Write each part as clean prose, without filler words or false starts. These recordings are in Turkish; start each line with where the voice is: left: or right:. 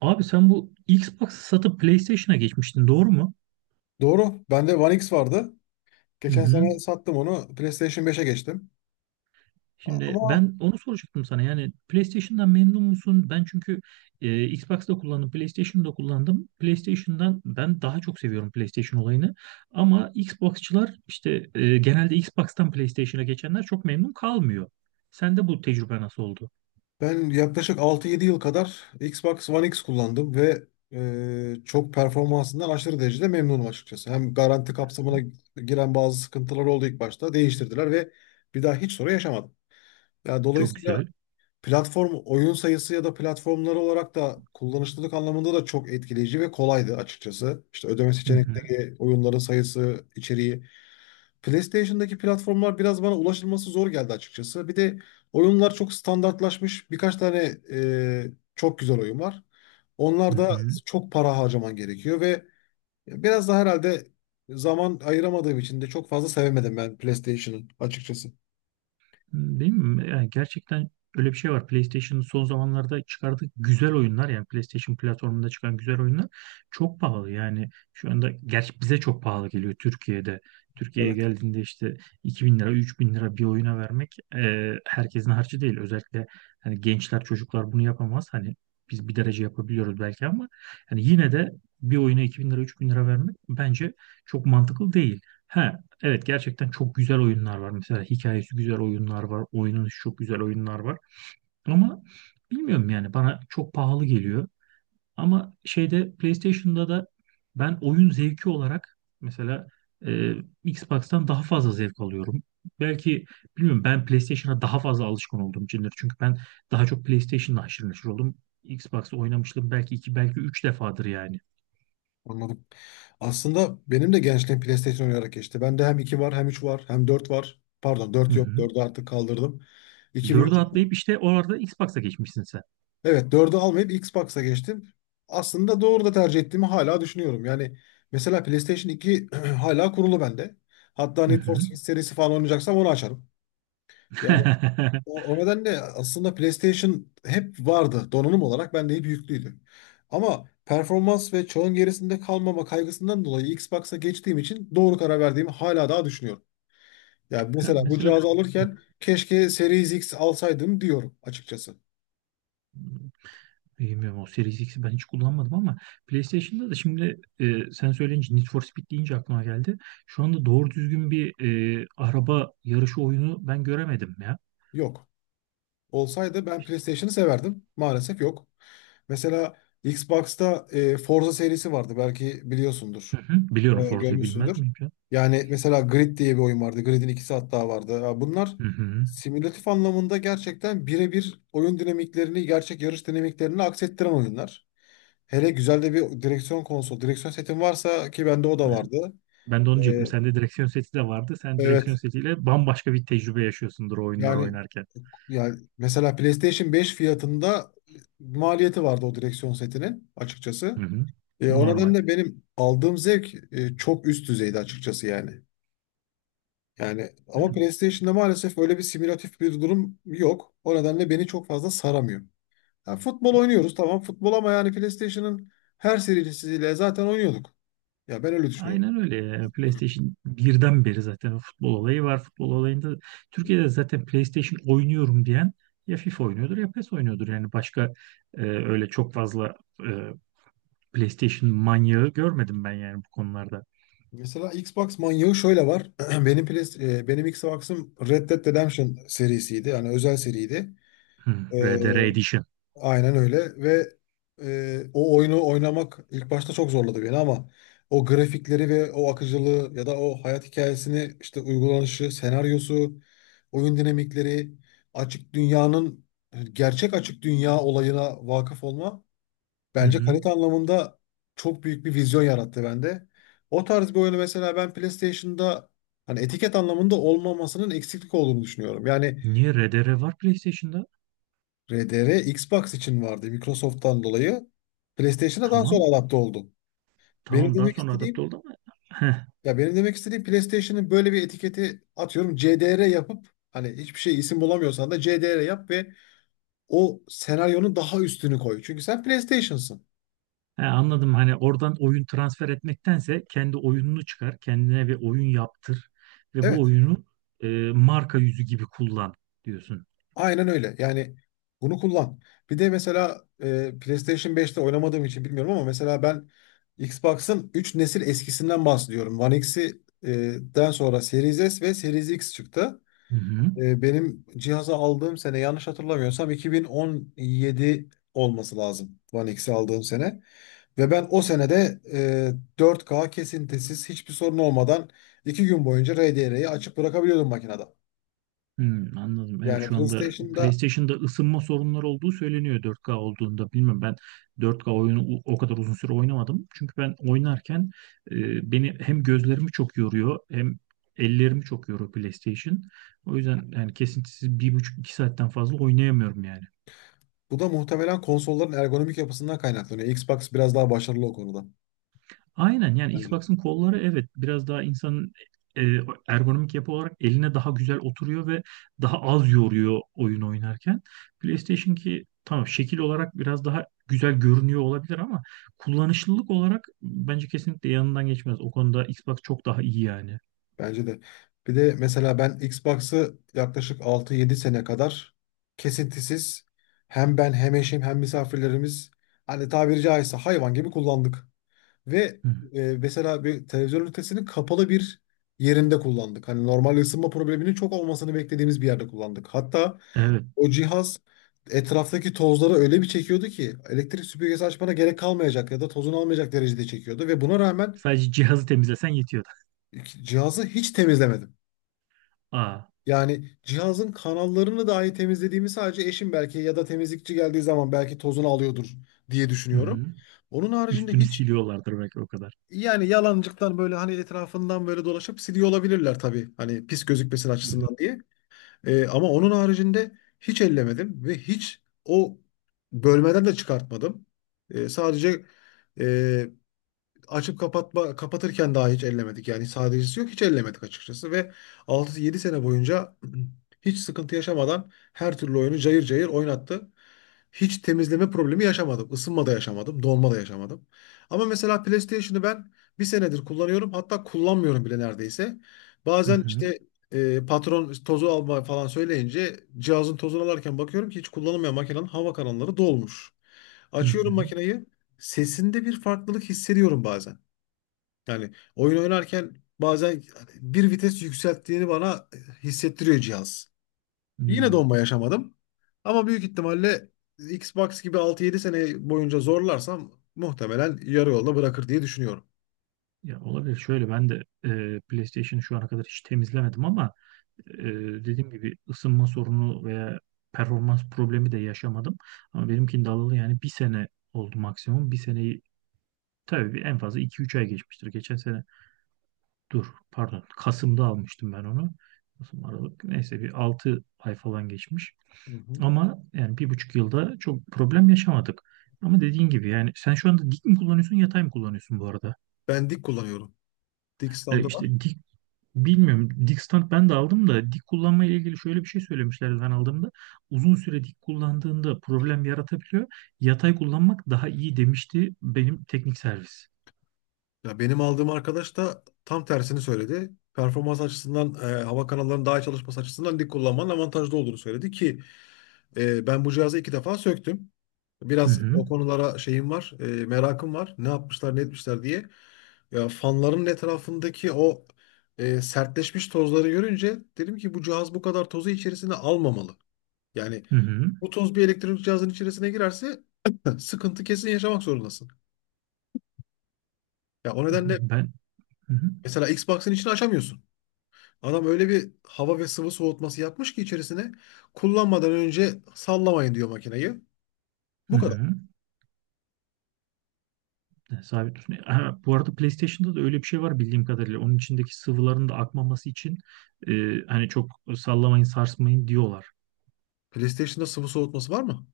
right: Abi sen bu Xbox'ı satıp PlayStation'a geçmiştin, doğru mu?
left: Doğru. Bende One X vardı.
right: Hı
left: Geçen
right: hı.
left: sene sattım onu. PlayStation 5'e geçtim.
right: Şimdi
left: Ama
right: ben onu soracaktım sana. Yani PlayStation'dan memnun musun? Ben çünkü Xbox'ta kullandım, PlayStation'da kullandım. PlayStation'dan ben daha çok seviyorum PlayStation olayını. Ama Xbox'çılar işte genelde Xbox'tan PlayStation'a geçenler çok memnun kalmıyor. Sende bu tecrübe nasıl oldu?
left: ben yaklaşık 6-7 yıl kadar Xbox One X kullandım ve çok performansından aşırı derecede memnunum açıkçası. Hem garanti kapsamına giren bazı sıkıntılar oldu ilk başta. Değiştirdiler ve bir daha hiç sorun yaşamadım. Yani
right: Çok
left: dolayısıyla
right: güzel.
left: platform oyun sayısı ya da platformları olarak da kullanışlılık anlamında da çok etkileyici ve kolaydı açıkçası. İşte ödeme
right: Hı hı.
left: seçenekleri, oyunların sayısı, içeriği. PlayStation'daki platformlar biraz bana ulaşılması zor geldi açıkçası. Bir de oyunlar çok standartlaşmış. Birkaç tane çok güzel oyun var.
right: Hı
left: Onlar da
right: hı.
left: çok para harcaman gerekiyor ve biraz da herhalde zaman ayıramadığım için de çok fazla sevemedim ben PlayStation'ı açıkçası.
right: Değil mi? Yani gerçekten öyle bir şey var. PlayStation'ın son zamanlarda çıkardığı güzel oyunlar, yani PlayStation platformunda çıkan güzel oyunlar çok pahalı. Yani şu anda gerçi bize çok pahalı geliyor Türkiye'de. Türkiye'ye
left: Evet.
right: geldiğinde işte 2.000 lira, 3.000 lira bir oyuna vermek herkesin harcı değil. Özellikle hani gençler, çocuklar bunu yapamaz. Hani biz bir derece yapabiliyoruz belki ama hani yine de bir oyuna 2.000 lira, 3000 lira vermek bence çok mantıklı değil. He, evet, gerçekten çok güzel oyunlar var. Mesela hikayesi güzel oyunlar var. Oynanışı çok güzel oyunlar var. Ama bilmiyorum, yani bana çok pahalı geliyor. Ama şeyde, PlayStation'da da ben oyun zevki olarak mesela e, Xbox'tan daha fazla zevk alıyorum. Belki, bilmiyorum, ben PlayStation'a daha fazla alışkın olduğum içindir. Çünkü ben daha çok PlayStation'la haşır neşir oldum. Xbox'ta oynamıştım belki iki, belki üç defadır yani.
left: Anladım. Aslında benim de gençliğim PlayStation oynayarak geçti. Bende hem 2 var, hem 3 var, hem 4 var. Pardon
right: Hı
left: dört yok,
right: hı.
left: dördü artık kaldırdım. İki ve
right: Dördü
left: üç.
right: atlayıp işte orada Xbox'a geçmişsin sen.
left: Evet, dördü almayıp Xbox'a geçtim. Aslında doğru da tercih ettiğimi hala düşünüyorum. Yani mesela PlayStation 2 hala kurulu bende. Hatta Need for
right: Hı
left: Speed serisi falan oynayacaksam onu açarım. Ya.
right: hı.
left: O nedenle aslında PlayStation hep vardı, donanım olarak bende hep yüklüydü. Ama performans ve çağın gerisinde kalmama kaygısından dolayı Xbox'a geçtiğim için doğru karar verdiğimi hala daha düşünüyorum. Yani
right: Ha,
left: mesela bu
right: mesela
left: cihazı alırken keşke Series X alsaydım diyorum açıkçası.
right: bilmiyorum, o Series X'i ben hiç kullanmadım ama PlayStation'da da şimdi, sen söyleyince Need for Speed deyince aklıma geldi. Şu anda doğru düzgün bir araba yarışı oyunu ben göremedim ya.
left: Yok. Olsaydı ben PlayStation'ı severdim. Maalesef yok. Mesela Xbox'ta Forza serisi vardı. Belki biliyorsundur.
right: Hı hı. Biliyorum, Forza'yı bilmez
left: Görmüşsündür.
right: miyim ya?
left: Yani mesela Grid diye bir oyun vardı. Grid'in ikisi hatta vardı. Ya bunlar
right: Hı hı.
left: simülatif anlamında gerçekten birebir oyun dinamiklerini, gerçek yarış dinamiklerini aksettiren oyunlar. Hele güzel de bir direksiyon konsol, direksiyon setim varsa ki bende o da vardı.
right: Ben de onu diyecektim.
left: E,
right: Sende direksiyon seti de vardı. Sen direksiyon
left: Evet.
right: setiyle bambaşka bir tecrübe yaşıyorsundur o oyunları
left: Yani
right: oynarken.
left: yani mesela PlayStation 5 fiyatında maliyeti vardı o direksiyon setinin
right: Hı
left: açıkçası.
right: hı.
left: O
right: Normal.
left: nedenle benim aldığım zevk çok üst düzeydi açıkçası yani. Yani
right: Yani
left: ama PlayStation'da maalesef öyle bir simülatif bir durum yok. O nedenle beni çok fazla saramıyor. Ya futbol oynuyoruz, tamam futbol, ama yani PlayStation'ın her serisiyle zaten oynuyorduk. Ya ben öyle düşünüyorum.
right: aynen öyle ya. Yani PlayStation birden beri zaten o futbol olayı var. Futbol olayında Türkiye'de zaten PlayStation oynuyorum diyen ya FIFA oynuyordur ya PES oynuyordur. Yani başka öyle çok fazla e, PlayStation manyağı görmedim ben, yani bu konularda.
left: Mesela Xbox manyağı şöyle var. Benim Xbox'ım Red Dead Redemption serisiydi. Yani özel seriydi.
right: Hmm,
left: E,
right: RDR Edition.
left: Aynen öyle ve o oyunu oynamak ilk başta çok zorladı beni ama o grafikleri ve o akıcılığı ya da o hayat hikayesini işte uygulanışı, senaryosu, oyun dinamikleri, açık dünyanın gerçek açık dünya olayına vakıf olma
right: Hı
left: bence
right: hı.
left: kalite anlamında çok büyük bir vizyon yarattı bende. O tarz bir oyunu mesela ben PlayStation'da hani etiket anlamında olmamasının eksiklik olduğunu düşünüyorum. Yani
right: Niye RDR var PlayStation'da?
left: RDR Xbox için vardı Microsoft'tan dolayı. PlayStation'a daha
right: Tamam.
left: sonra adapte oldu. Benim
right: Tamam, daha
left: demek
right: sonra adapte
left: istediğim
right: oldu ama
left: ya benim demek istediğim PlayStation'ın böyle bir etiketi atıyorum CDR yapıp, hani hiçbir şey isim bulamıyorsan da CDR yap ve o senaryonun daha üstünü koy. Çünkü sen PlayStation'sın.
right: he, anladım. Hani oradan oyun transfer etmektense kendi oyununu çıkar, kendine bir oyun yaptır ve bu
left: Evet.
right: oyunu e, marka yüzü gibi kullan diyorsun.
left: Aynen öyle. Yani bunu kullan. Bir de mesela PlayStation 5'te oynamadığım için bilmiyorum, ama mesela ben Xbox'ın 3 nesil eskisinden bahsediyorum. One X'i den sonra Series S ve Series X çıktı.
right: Hı hı.
left: Benim cihazı aldığım sene, yanlış hatırlamıyorsam 2017 olması lazım One X'i aldığım sene. Ve ben o senede 4K kesintisiz, hiçbir sorun olmadan 2 gün boyunca RDR'yi açık bırakabiliyordum makinede.
right: Hmm, anladım. Evet,
left: Yani evet.
right: şu anda
left: PlayStation'da
right: PlayStation'da ısınma sorunları olduğu söyleniyor 4K olduğunda. Bilmem, ben 4K oyunu o kadar uzun süre oynamadım. Çünkü ben oynarken beni hem gözlerimi çok yoruyor hem ellerimi çok yoruyor PlayStation. O yüzden yani kesintisiz 1,5, iki saatten fazla oynayamıyorum yani.
left: bu da muhtemelen konsolların ergonomik yapısından kaynaklanıyor. Xbox biraz daha başarılı o konuda
right: Aynen, yani
left: bence.
right: Xbox'ın kolları, evet, biraz daha insanın e, ergonomik yapı olarak eline daha güzel oturuyor ve daha az yoruyor oyun oynarken. PlayStation ki, tamam, şekil olarak biraz daha güzel görünüyor olabilir ama kullanışlılık olarak bence kesinlikle yanından geçmez. O konuda Xbox çok daha iyi yani.
left: Bence de. Bir de mesela ben Xbox'ı yaklaşık 6-7 sene kadar kesintisiz, hem ben hem eşim hem misafirlerimiz, hani tabiri caizse hayvan gibi kullandık. Ve
right: Hı.
left: mesela bir televizyon ünitesinin kapalı bir yerinde kullandık. Hani normal ısınma probleminin çok olmasını beklediğimiz bir yerde kullandık. Hatta
right: Evet.
left: o cihaz etraftaki tozları öyle bir çekiyordu ki, elektrik süpürgesi açmana gerek kalmayacak ya da tozunu almayacak derecede çekiyordu, ve buna rağmen
right: Sadece cihazı temizlesen yetiyordu.
left: cihazı hiç temizlemedim.
right: Aa.
left: Yani cihazın kanallarını dahi temizlediğimi sadece eşim belki ya da temizlikçi geldiği zaman belki tozunu alıyordur diye
right: Hı
left: düşünüyorum.
right: hı.
left: Onun haricinde
right: Üstünü
left: hiç,
right: siliyorlardır belki, o kadar.
left: yani yalancıktan böyle hani etrafından böyle dolaşıp siliyor olabilirler tabii. Hani pis gözükmesin
right: Hı hı.
left: açısından diye. Ama onun haricinde hiç ellemedim ve hiç o bölmeden de çıkartmadım. Sadece e, açıp kapatma, kapatırken daha, hiç ellemedik. Yani sadecesi yok, hiç ellemedik açıkçası, ve 6-7 sene boyunca hiç sıkıntı yaşamadan her türlü oyunu cayır cayır oynattı. Hiç temizleme problemi yaşamadım. Isınma da yaşamadım, donma da yaşamadım. Ama mesela PlayStation'ı ben bir senedir kullanıyorum. Hatta kullanmıyorum bile neredeyse.
right: Hı
left: Bazen
right: hı.
left: işte patron tozu alma falan söyleyince cihazın tozunu alarken bakıyorum ki hiç kullanılmayan makinenin hava kanalları dolmuş.
right: Hı
left: Açıyorum
right: hı.
left: makineyi, sesinde bir farklılık hissediyorum bazen. Yani oyun oynarken bazen bir vites yükselttiğini bana hissettiriyor cihaz. Yine
right: Hmm.
left: donma yaşamadım. Ama büyük ihtimalle Xbox gibi 6-7 sene boyunca zorlarsam muhtemelen yarı yolda bırakır diye düşünüyorum.
right: Ya, olabilir. Şöyle, ben de PlayStation'ı şu ana kadar hiç temizlemedim ama e, dediğim gibi ısınma sorunu veya performans problemi de yaşamadım. Ama benimkinde alalı yani bir sene oldu maksimum. Bir seneyi tabii, bir en fazla iki üç ay geçmiştir. Geçen sene, dur, pardon, Kasım'da almıştım ben onu. Kasım, Aralık, neyse, bir 6 ay falan geçmiş.
left: Hı hı.
right: Ama yani 1,5 yılda çok problem yaşamadık. Ama dediğin gibi, yani sen şu anda dik mi kullanıyorsun, yatay mı kullanıyorsun bu arada?
left: Ben dik kullanıyorum. Dik standı var.
right: İşte dik, bilmiyorum. Dik stand ben de aldım da dik kullanma ile ilgili şöyle bir şey söylemişlerdi ben aldığımda. Uzun süre dik kullandığında problem yaratabiliyor. Yatay kullanmak daha iyi demişti benim teknik servis.
left: Ya benim aldığım arkadaş da tam tersini söyledi. Performans açısından, hava kanallarının daha iyi çalışması açısından dik kullanmanın avantajlı olduğunu söyledi ki ben bu cihazı 2 defa söktüm.
right: Hı
left: Biraz
right: hı.
left: o konulara şeyim var, merakım var. Ne yapmışlar, ne etmişler diye. Ya fanların etrafındaki o sertleşmiş tozları görünce dedim ki bu cihaz bu kadar tozu içerisine almamalı. Yani
right: Hı hı.
left: bu toz bir elektronik cihazın içerisine girerse sıkıntı kesin yaşamak zorundasın. Ya o nedenle
right: Ben, hı hı.
left: mesela Xbox'ın içini açamıyorsun. Adam öyle bir hava ve sıvı soğutması yapmış ki, içerisine kullanmadan önce sallamayın diyor makineyi.
right: Hı
left: Bu kadar.
right: hı. Sabit tutun. Ha, bu arada PlayStation'da da öyle bir şey var bildiğim kadarıyla. Onun içindeki sıvıların da akmaması için e, hani çok sallamayın, sarsmayın diyorlar.
left: PlayStation'da sıvı soğutması var mı?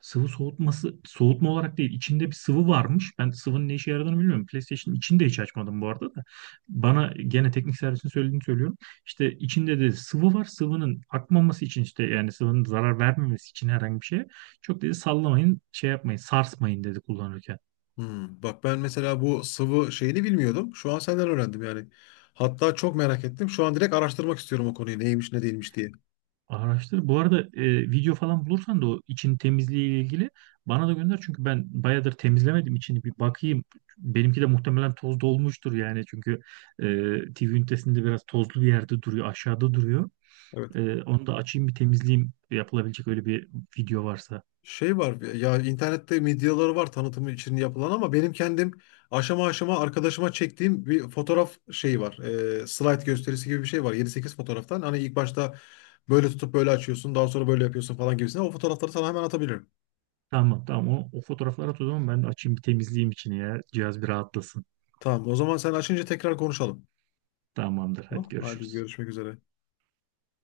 right: Sıvı soğutması, soğutma olarak değil, içinde bir sıvı varmış. Ben sıvının ne işe yaradığını bilmiyorum. PlayStation'ın içini de hiç açmadım bu arada da. Bana gene teknik servisin söylediğini söylüyorum. İşte içinde de sıvı var. Sıvının akmaması için işte, yani sıvının zarar vermemesi için herhangi bir şey. Çok dedi, sallamayın, şey yapmayın, sarsmayın dedi kullanırken.
left: Hmm, bak ben mesela bu sıvı şeyini bilmiyordum. Şu an senden öğrendim yani. Hatta çok merak ettim. Şu an direkt araştırmak istiyorum o konuyu, neymiş ne değilmiş diye.
right: Araştır. Bu arada video falan bulursan da o için temizliği ile ilgili bana da gönder. Çünkü ben bayağıdır temizlemedim içini, bir bakayım. Benimki de muhtemelen toz dolmuştur yani. Çünkü e, TV ünitesinde biraz tozlu bir yerde duruyor. Aşağıda duruyor.
left: Evet.
right: E, onu da açayım bir temizleyeyim. Yapılabilecek öyle bir video varsa.
left: Şey var ya, internette medyaları var tanıtımı için yapılan, ama benim kendim aşama aşama arkadaşıma çektiğim bir fotoğraf şeyi var. Slide gösterisi gibi bir şey var. 7-8 fotoğraftan. Hani ilk başta böyle tutup böyle açıyorsun, daha sonra böyle yapıyorsun falan gibisine. O fotoğrafları sana hemen atabilirim.
right: Tamam, tamam, o fotoğrafları at o zaman, ben de açayım bir temizleyeyim içini ya. Cihaz bir rahatlasın.
left: Tamam, o zaman sen açınca tekrar konuşalım.
right: Tamamdır, hadi
left: Tamam, hadi
right: görüşürüz.
left: görüşmek üzere.